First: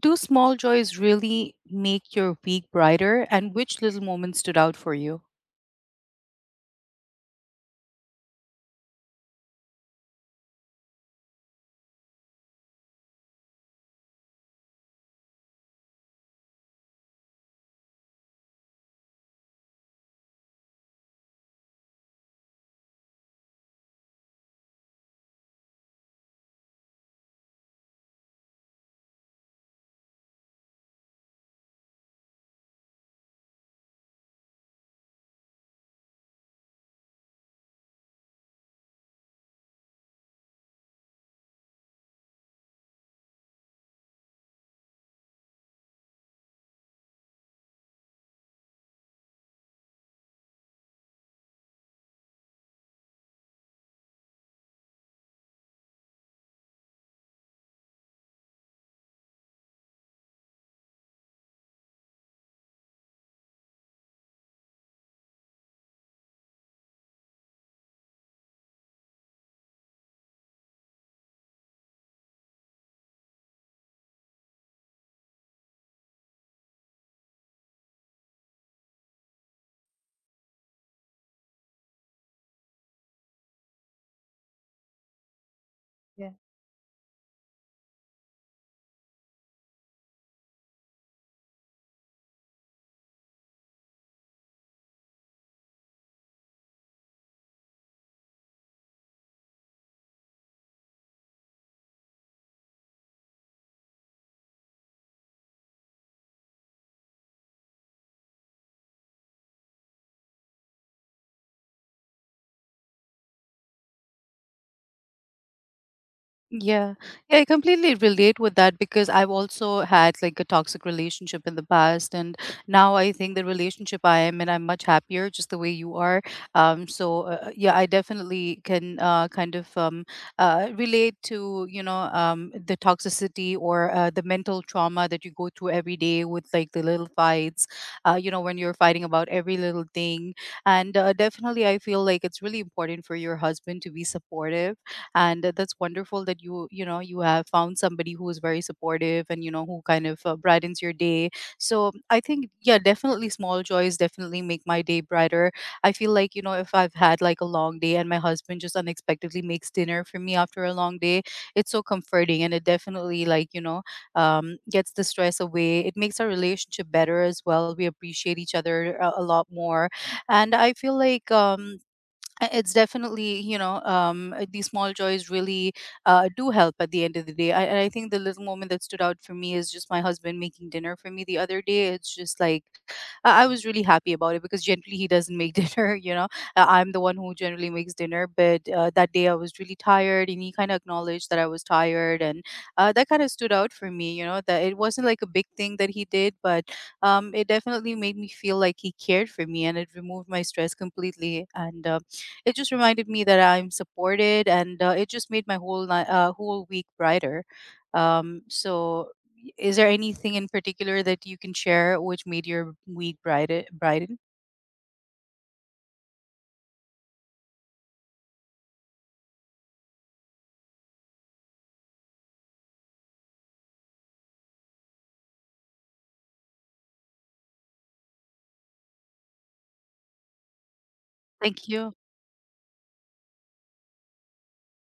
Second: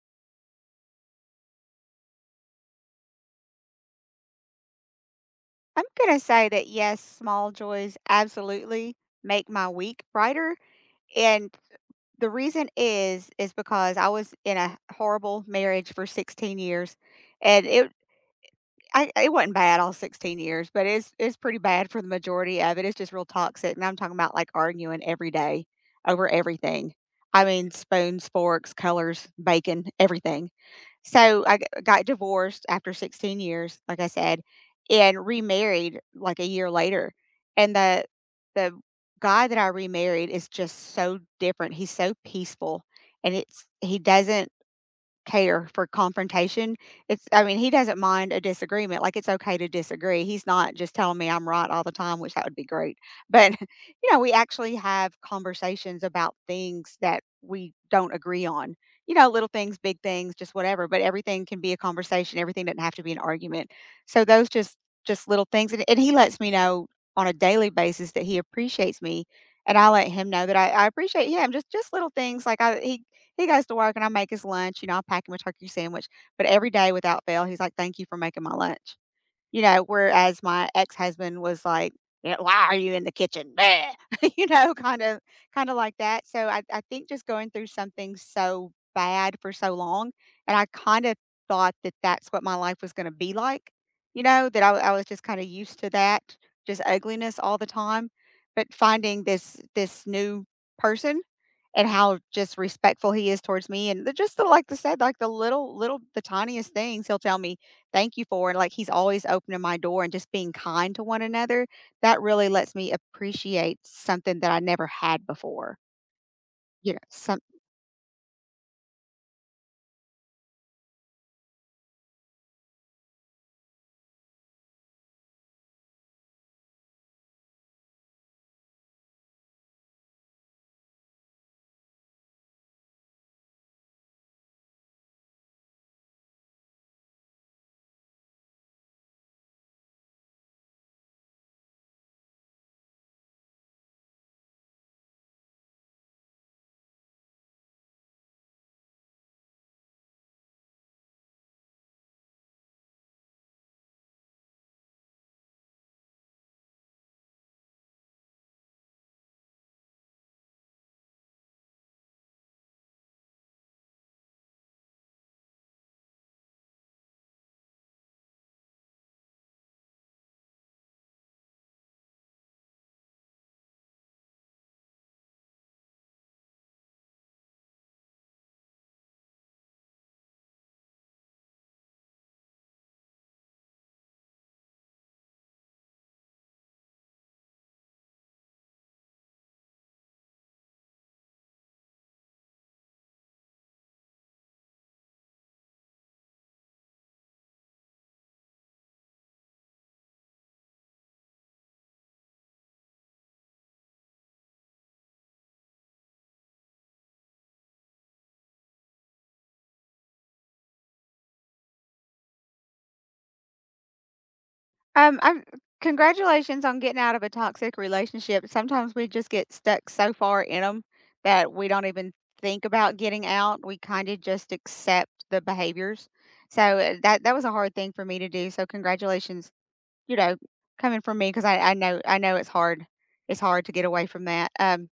Do small joys really make your week brighter? And which little moment stood out for you? I'm going to say that yes, small joys absolutely make my week brighter. And the reason is because I was in a horrible marriage for 16 years and it wasn't bad all 16 years, but it's pretty bad for the majority of it. It's just real toxic. And I'm talking about like arguing every day over everything. I mean, spoons, forks, colors, bacon, everything, so I g got divorced after 16 years, like I said, and remarried like a year later. And the guy that I remarried is just so different. He's so peaceful and it's he doesn't care for confrontation. It's I mean, he doesn't mind a disagreement. Like it's okay to disagree. He's not just telling me I'm right all the time, which that would be great. But we actually have conversations about things that we don't agree on. You know, little things, big things, just whatever, but everything can be a conversation. Everything doesn't have to be an argument. So those just little things, and he lets me know on a daily basis that he appreciates me, and I let him know that I appreciate him. Just little things like I he goes to work and I make his lunch. I pack him a turkey sandwich, but every day without fail, he's like, "Thank you for making my lunch." You know, whereas my ex-husband was like, "Yeah, why are you in the kitchen? Bleh." You know, kind of kind of like that. So I think just going through something so bad for so long, and I kind of thought that that's what my life was gonna be like. I was just kind of used to that, just ugliness all the time. But finding this new person and how just respectful he is towards me, and the, just the like I said, like the little little the tiniest things he'll tell me thank you for, and like he's always opening my door and just being kind to one another. That really lets me appreciate something that I never had before. You Yeah. know, Yeah, some I completely relate with that because I've also had like a toxic relationship in the past and now I think the relationship I am in I'm much happier just the way you are. Yeah, I definitely can kind of relate to, you know, the toxicity or the mental trauma that you go through every day with like the little fights, you know, when you're fighting about every little thing and definitely I feel like it's really important for your husband to be supportive, and that's wonderful that you know, you have found somebody who is very supportive, and you know who kind of brightens your day. So I think, yeah, definitely small joys definitely make my day brighter. I feel like, you know, if I've had like a long day and my husband just unexpectedly makes dinner for me after a long day, it's so comforting, and it definitely like, you know, gets the stress away. It makes our relationship better as well. We appreciate each other a lot more. And I feel like it's definitely, you know, these small joys really do help at the end of the day. And I think the little moment that stood out for me is just my husband making dinner for me the other day. It's just like I was really happy about it because generally he doesn't make dinner, you know. I'm the one who generally makes dinner, but that day I was really tired and he kind of acknowledged that I was tired. And that kind of stood out for me, you know, that it wasn't like a big thing that he did, but it definitely made me feel like he cared for me and it removed my stress completely. And it just reminded me that I'm supported, and it just made my whole whole week brighter. Um, so, is there anything in particular that you can share which made your week brighter? Brighten? I'm Congratulations on getting out of a toxic relationship. Sometimes we just get stuck so far in them that we don't even think about getting out. We kind of just accept the behaviors. So that was a hard thing for me to do. So congratulations, you know, coming from me, because I Thank I you. know I know it's hard. It's hard to get away from that.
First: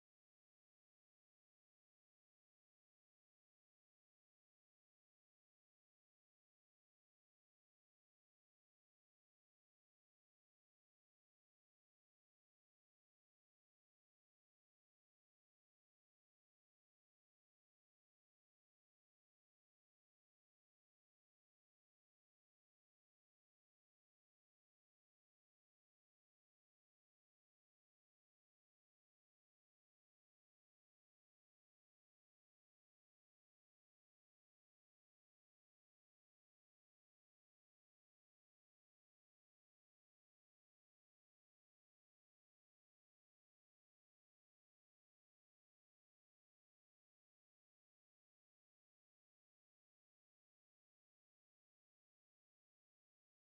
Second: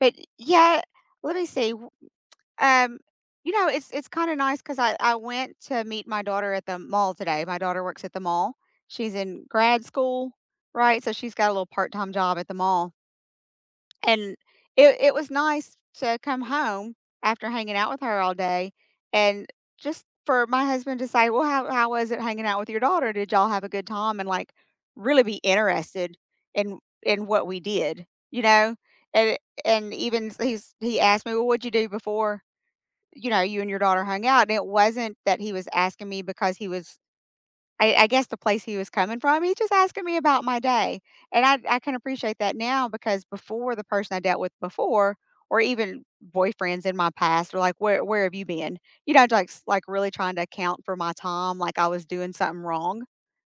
But yeah, let me see. W um, you know, it's kinda nice because I went to meet my daughter at the mall today. My daughter works at the mall. She's in grad school, right? So she's got a little part-time job at the mall. And it was nice to come home after hanging out with her all day, and just for my husband to say, "Well, how was it hanging out with your daughter? Did y'all have a good time?" And, like, really be interested in what we did, you know? And and even s He's he asked me, "Well, what'd you do before, you know, you and your daughter hung out?" And it wasn't that he was asking me because he was, I guess, the place he was coming from. He's just asking me about my day, and I can appreciate that now, because before, the person I dealt with before, or even boyfriends in my past, were like, "Where have you been?" You know, like like really trying to account for my time, like I was doing something wrong.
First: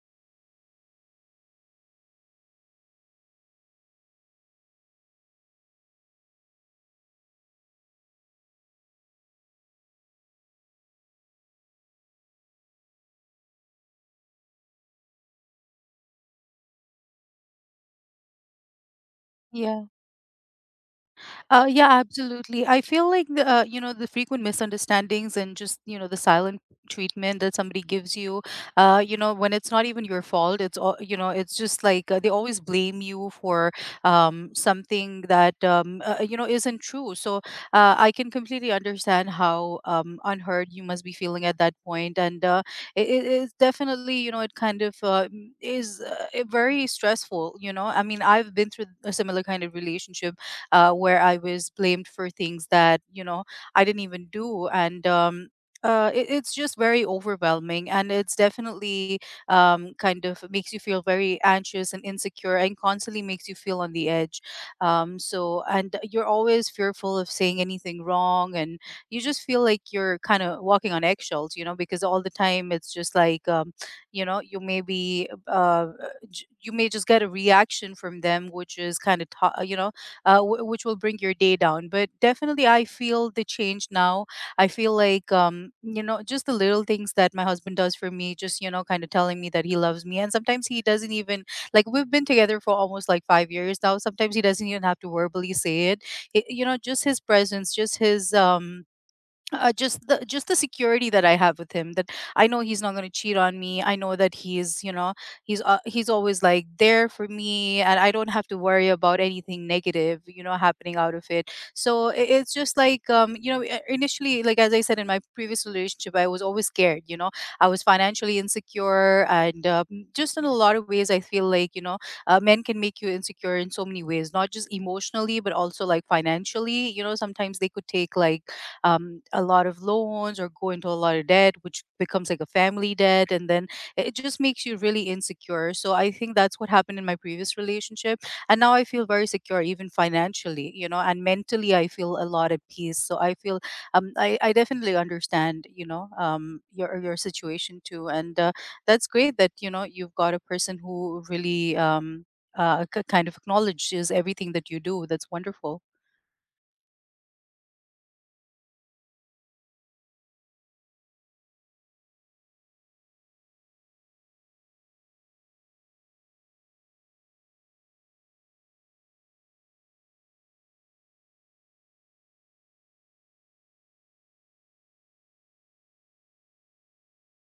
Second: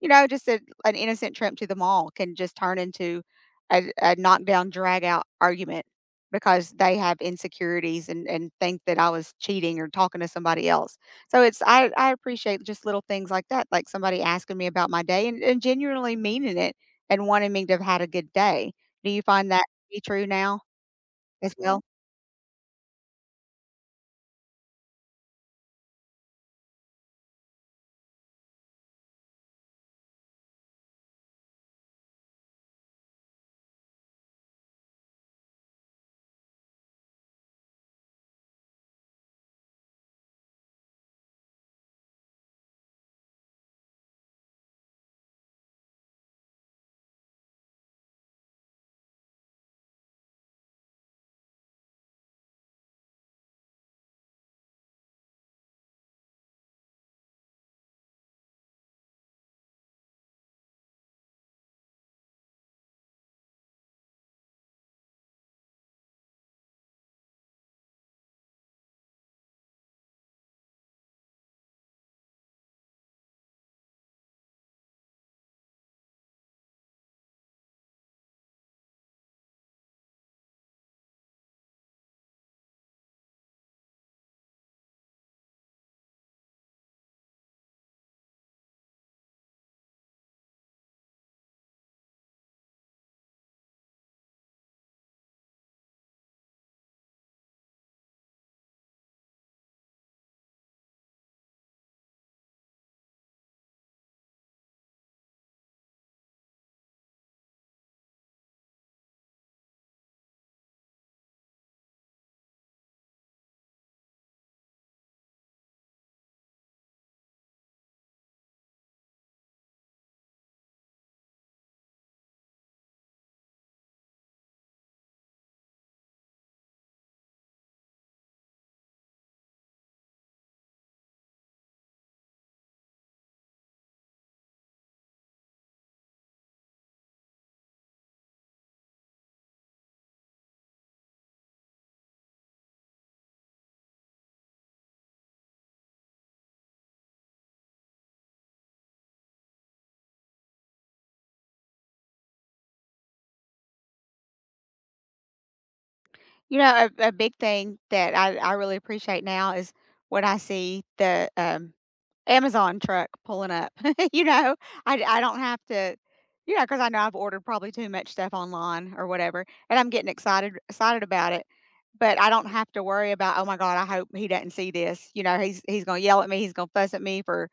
You know, just a an innocent trip to the mall can just turn into a knockdown drag out argument, because they have insecurities and think that I was cheating or talking to somebody else. So it's I appreciate just little things like that, like somebody asking me about my day, and genuinely meaning it and wanting me to have had a good day. Do you find that Yeah. to be true now as well? Yeah, absolutely. I feel like the you know, the frequent misunderstandings and just, you know, the silent treatment that somebody gives you, you know, when it's not even your fault. It's all, you know. It's just like they always blame you for something that you know, isn't true. So I can completely understand how unheard you must be feeling at that point. And it is definitely, you know, it kind of is very stressful. You know, I mean, I've been through a similar kind of relationship where I was blamed for things that, you know, I didn't even do. And it's just very overwhelming, and it's definitely kind of makes you feel very anxious and insecure, and constantly makes you feel on the edge. And you're always fearful of saying anything wrong, and you just feel like you're kind of walking on eggshells, you know, because all the time it's just like, you know, you may be, you may just get a reaction from them, which is kind of, you know, which will bring your day down. But definitely, I feel the change now. I feel like, you know, just the little things that my husband does for me, just, you know, kind of telling me that he loves me. And sometimes he doesn't even, like, we've been together for almost like 5 years now. Sometimes he doesn't even have to verbally say it. You know, just his presence, just his, just the security that I have with him, that I know he's not going to cheat on me. I know that he's, you know, he's always like there for me, and I don't have to worry about anything negative, you know, happening out of it. So it's just like, you know, initially, like as I said, in my previous relationship, I was always scared. You know, I was financially insecure. And just in a lot of ways, I feel like, you know, men can make you insecure in so many ways, not just emotionally but also like financially. You know, sometimes they could take like a lot of loans or go into a lot of debt, which becomes like a family debt. And then it just makes you really insecure. So I think that's what happened in my previous relationship. And now I feel very secure, even financially, you know, and mentally, I feel a lot at peace. So I feel I definitely understand, you know, your situation too. And that's great that, you know, you've got a person who really kind of acknowledges everything that you do. That's wonderful. You know, a big thing that I really appreciate now is when I see the Amazon truck pulling up, you know? I don't have to, you know, because I know I've ordered probably too much stuff online or whatever, and I'm getting excited about it, but I don't have to worry about, "Oh my god, I hope he doesn't see this. You know, he's gonna yell at me, he's gonna fuss at me for,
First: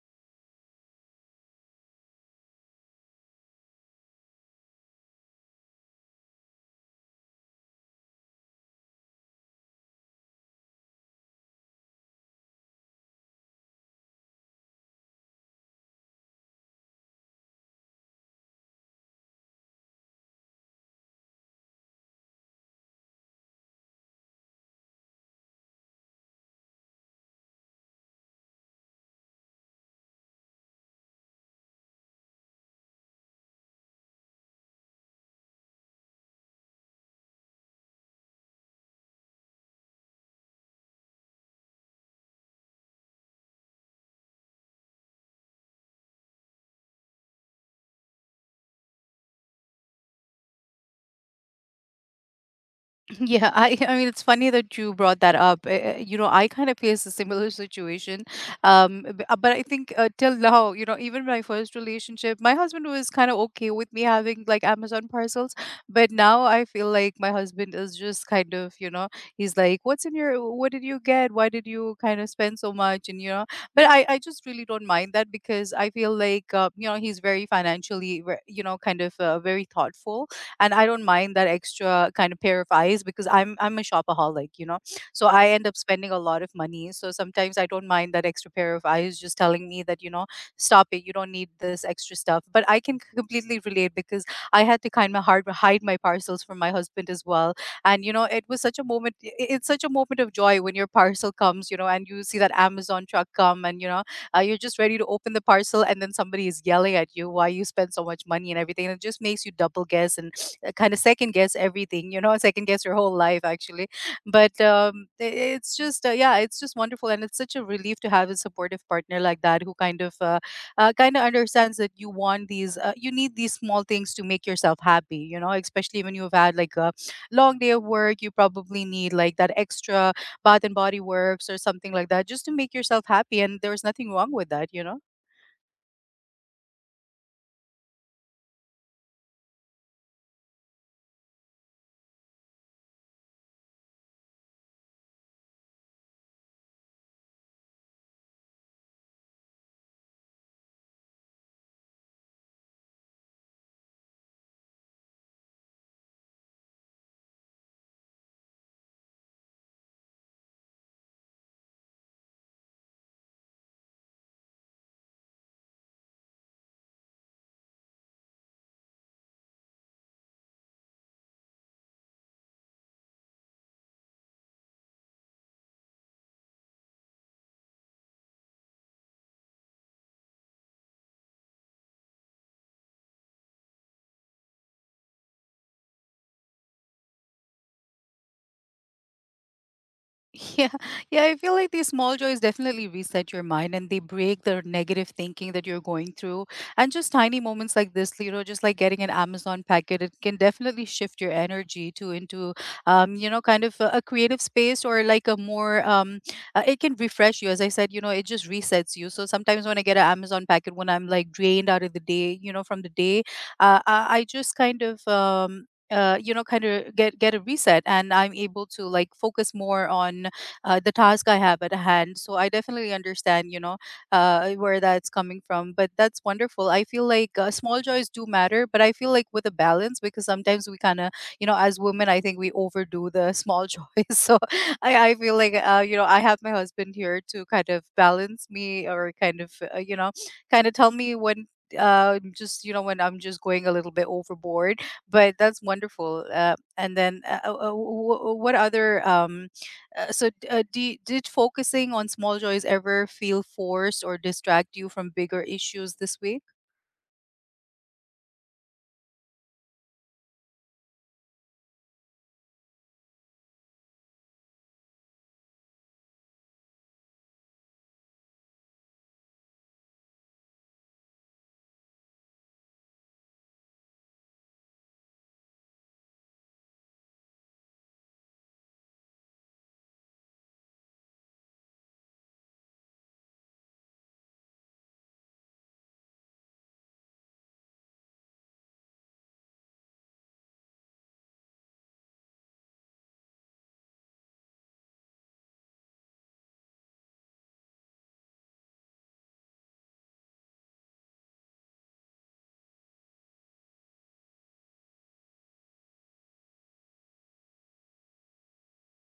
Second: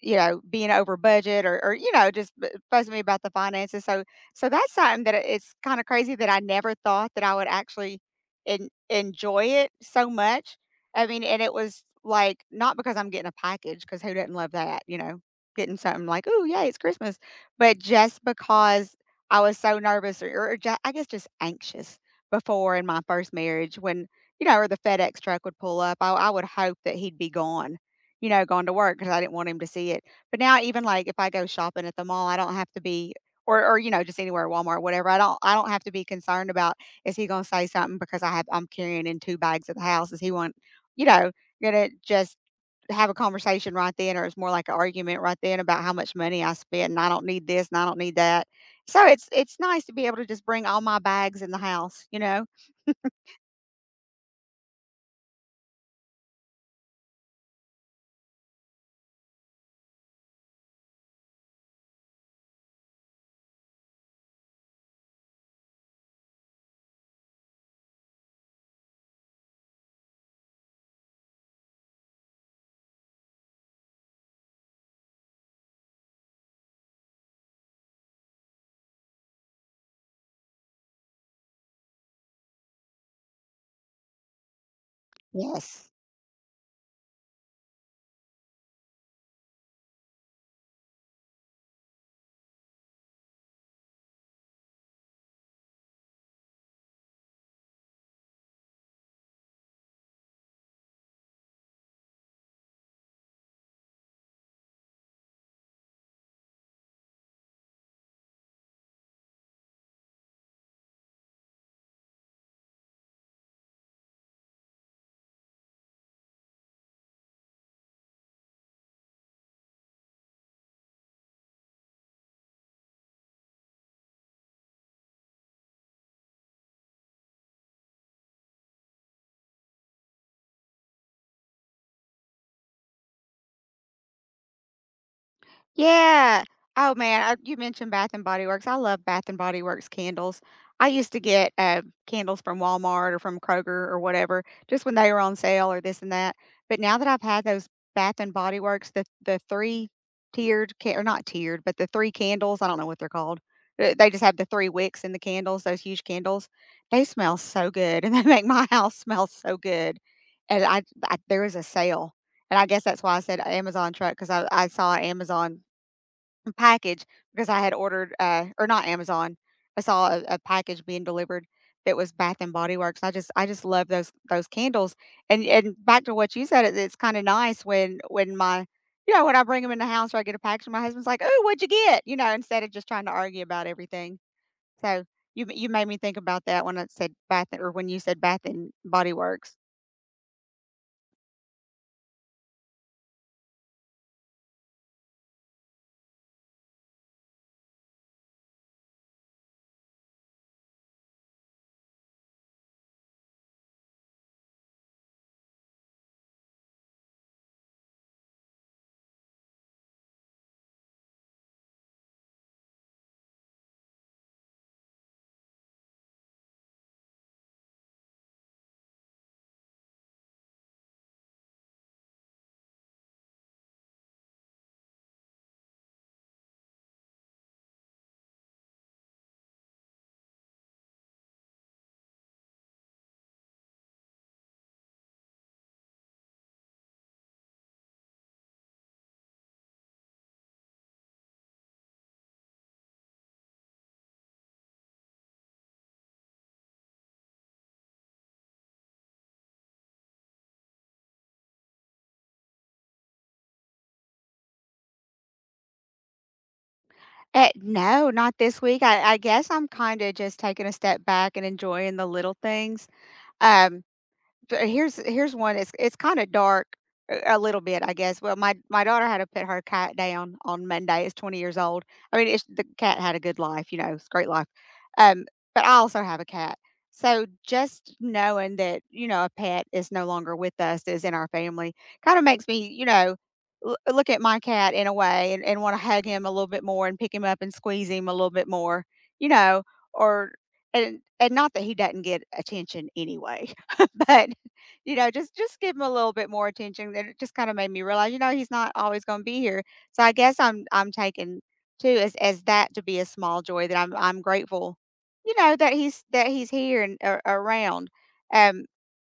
you know, being over budget, or you know, just b fussing me about the finances." So so that's something that it's kinda crazy that I never thought that I would actually en enjoy it so much. I mean, and it was, like, not because I'm getting a package, because who doesn't love that, you know? Getting something like, "Oh yeah, it's Christmas," but just because I was so nervous or ju I guess, just anxious before in my first marriage when, you know, or the FedEx truck would pull up, I would hope that he'd be gone, you know, gone to work, because I didn't want him to see it. But now even, like, if I go shopping at the mall, I don't have to be, or, you know, just anywhere, Walmart, whatever, I don't have to be concerned about, "Is he gonna say something because I'm carrying in 2 bags at the house? Is he want", you know, gonna just have a conversation right then? Or it's more like an argument right then about how much money I spent, and I don't need this, and I don't need that. So it's nice to be able to just bring all my bags in the house, you know? Yeah, I mean, it's funny that you brought that up. You know, I kind of faced a similar situation. But I think, till now, you know, even my first relationship, my husband was kind of okay with me having like Amazon parcels. But now I feel like my husband is just kind of, you know, he's like, "What's in your? What did you get? Why did you kind of spend so much?" And, you know, but I just really don't mind that because I feel like, you know, he's very financially, you know, kind of very thoughtful. And I don't mind that extra kind of pair of eyes, because I'm a shopaholic, you know. So I end up Yes. spending a lot of money. So sometimes I don't mind that extra pair of eyes just telling me that, you know, stop it, you don't need this extra stuff. But I can completely relate because I had to kind of hard hide my parcels from my husband as well. And you know, it was such a it's such a moment of joy when your parcel comes, you know, and you see that Amazon truck come. And, you know, you're just ready to open the parcel, and then somebody is yelling at you why you spend so much money and everything. And it just makes you double guess and kind of second guess everything, you know, second guess your whole life, actually. But it's just, yeah, it's just wonderful. And it's such a relief to have a supportive partner like that, who kind of understands that you want these, you need these small things to make yourself happy, you know, especially when you've had like a long day of work. You probably need like that extra Bath and Body Works or something like that just to make yourself happy, and there was nothing wrong with that, you know? Yeah. Oh man, I, you mentioned Bath and Body Works. I love Bath and Body Works candles. I used to get candles from Walmart or from Kroger or whatever, just when they were on sale or this and that. But now that I've had those Bath and Body Works, the three tiered ca- or not tiered, but the three candles. I don't know what they're called. They just have the three wicks in the candles. Those huge candles. They smell so good, and they make my house smell so good. And I, there was a sale, and I guess that's why I said Amazon truck, because I saw Amazon package because I had ordered, or not Amazon. I saw a package being delivered that was Bath and Body Works. I just love those candles. And back to what you said, it's kind of nice when my you know, when I bring them in the house or I get a package, my husband's like, "Oh, what'd you get?" You know, instead of just trying to argue about everything. So you made me think about that when I said Bath, or when you said Bath and Body Works. Yeah, yeah, I feel like these small joys definitely reset your mind and they break the negative thinking that you're going through. And just tiny moments like this, you know, just like getting an Amazon packet, it can definitely shift your energy to into, you know, kind of a creative space, or like a more, it can refresh you. As I said, you know, it just resets you. So sometimes when I get an Amazon packet, when I'm like drained out of the day, you know, from the day, I just kind of, you know, kind of get a reset, and I'm able to like focus more on the task I have at hand. So I definitely understand, you know, where that's coming from. But that's wonderful. I feel like, small joys do matter, but I feel like with a balance, because sometimes we kind of, you know, as women, I think we overdo the small joys. So I feel like, you know, I have my husband here to kind of balance me, or kind of, you know, kind of tell me when just, you know, when I'm just going a little bit overboard. But that's wonderful. And then what other do did focusing on small joys ever feel forced or distract you from bigger issues this way? No, not this week. I guess I'm kind of just taking a step back and enjoying the little things. Um, But here's one, it's kinda dark a little bit, I guess. Well, my daughter had to put her cat down on Monday. It's 20 years old. I mean, it's the cat had a good life, you know, it's a great life. Um, but I also have a cat. So just knowing that, you know, a pet is no longer with us, is in our family, kinda makes me, you know, look at my cat in a way and wanna hug him a little bit more and pick him up and squeeze him a little bit more, you know, or and not that he doesn't get attention anyway, but you know, just give him a little bit more attention. That it just kind of made me realize, you know, he's not always going to be here. So I guess I'm taking too as that to be a small joy, that I'm grateful, you know, that he's here and a around. Um,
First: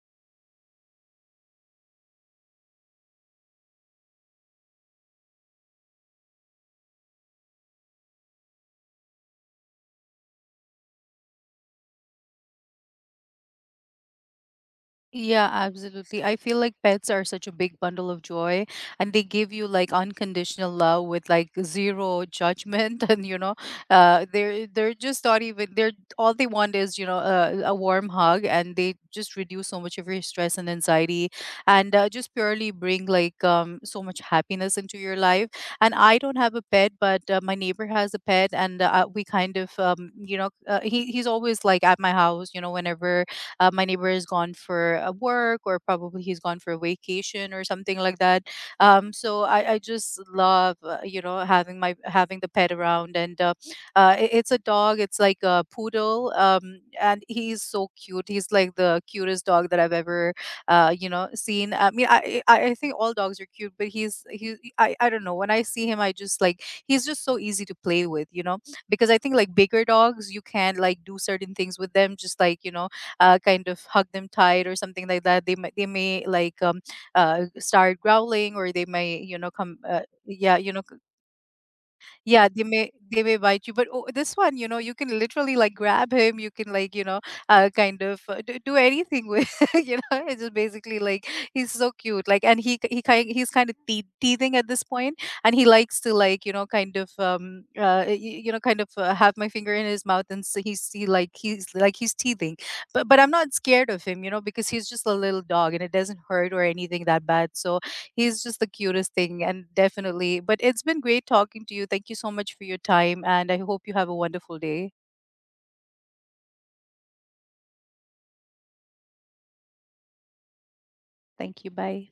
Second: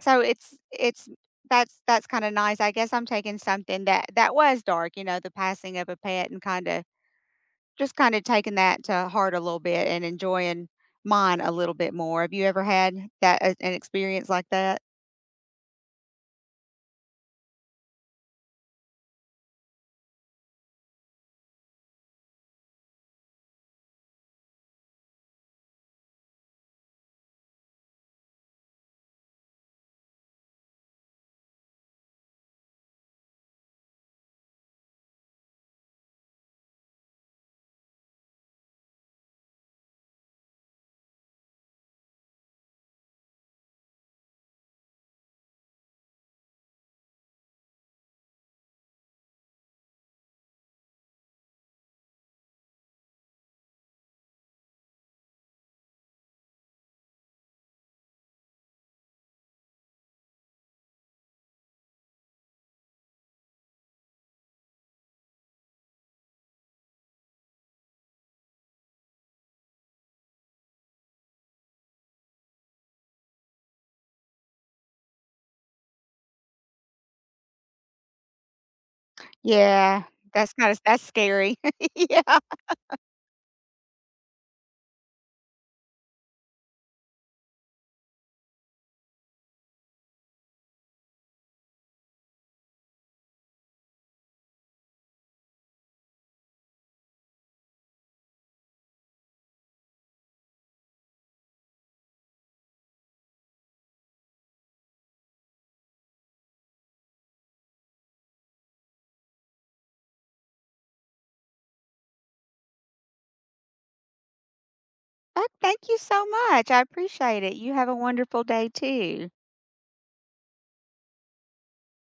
so it's that's kind of nice. I guess I'm taking something that that was dark, you know, the passing of a pet, and kind of just kind of taking that to heart a little bit and enjoying mine a little bit more. Have you ever had that, as an experience like that? Yeah, absolutely. I feel like pets are such a big bundle of joy, and they give you like unconditional love with like zero judgment and, you know, they're just not even they're All they want is, you know, a warm hug, and they just reduce so much of your stress and anxiety, and just purely bring like so much happiness into your life. And I don't have a pet, but my neighbor has a pet. And we kind of, you know, he he's always like at my house, you know, whenever my neighbor is gone for work, or probably he's gone for vacation or something like that. So I just love, you know, having the pet around. And it's a dog. It's like a poodle. And he's so cute. He's like the cutest dog that I've ever you know, seen. I mean, I think all dogs are cute, but he's he I don't know, when I see him, I just like, he's just so easy to play with, you know, because I think like bigger dogs, you can like do certain things with them. Just like, you know, kind of hug them tight or something like that, they might, they may like, start growling, or they may, you know, come, Yeah, yeah, you know, that's scary. Yeah. yeah, they may bite you. But oh, this one, you know, you can literally like grab him. You can like, you know, kind of, do anything with. You know, it's just basically like, he's so cute. Like, and he's kind of teething at this point, and he likes to like, you know, kind of, you know, kind of have my finger in his mouth. And so he's he like he's teething, but I'm not scared of him, you know, because he's just a little dog and it doesn't hurt or anything that bad. So he's just the cutest thing, and definitely. But it's been great talking to you. Thank you so much for your time, and I hope you have a wonderful day. Well, thank you so much, I appreciate it. You have a wonderful day too. Thank you. Bye.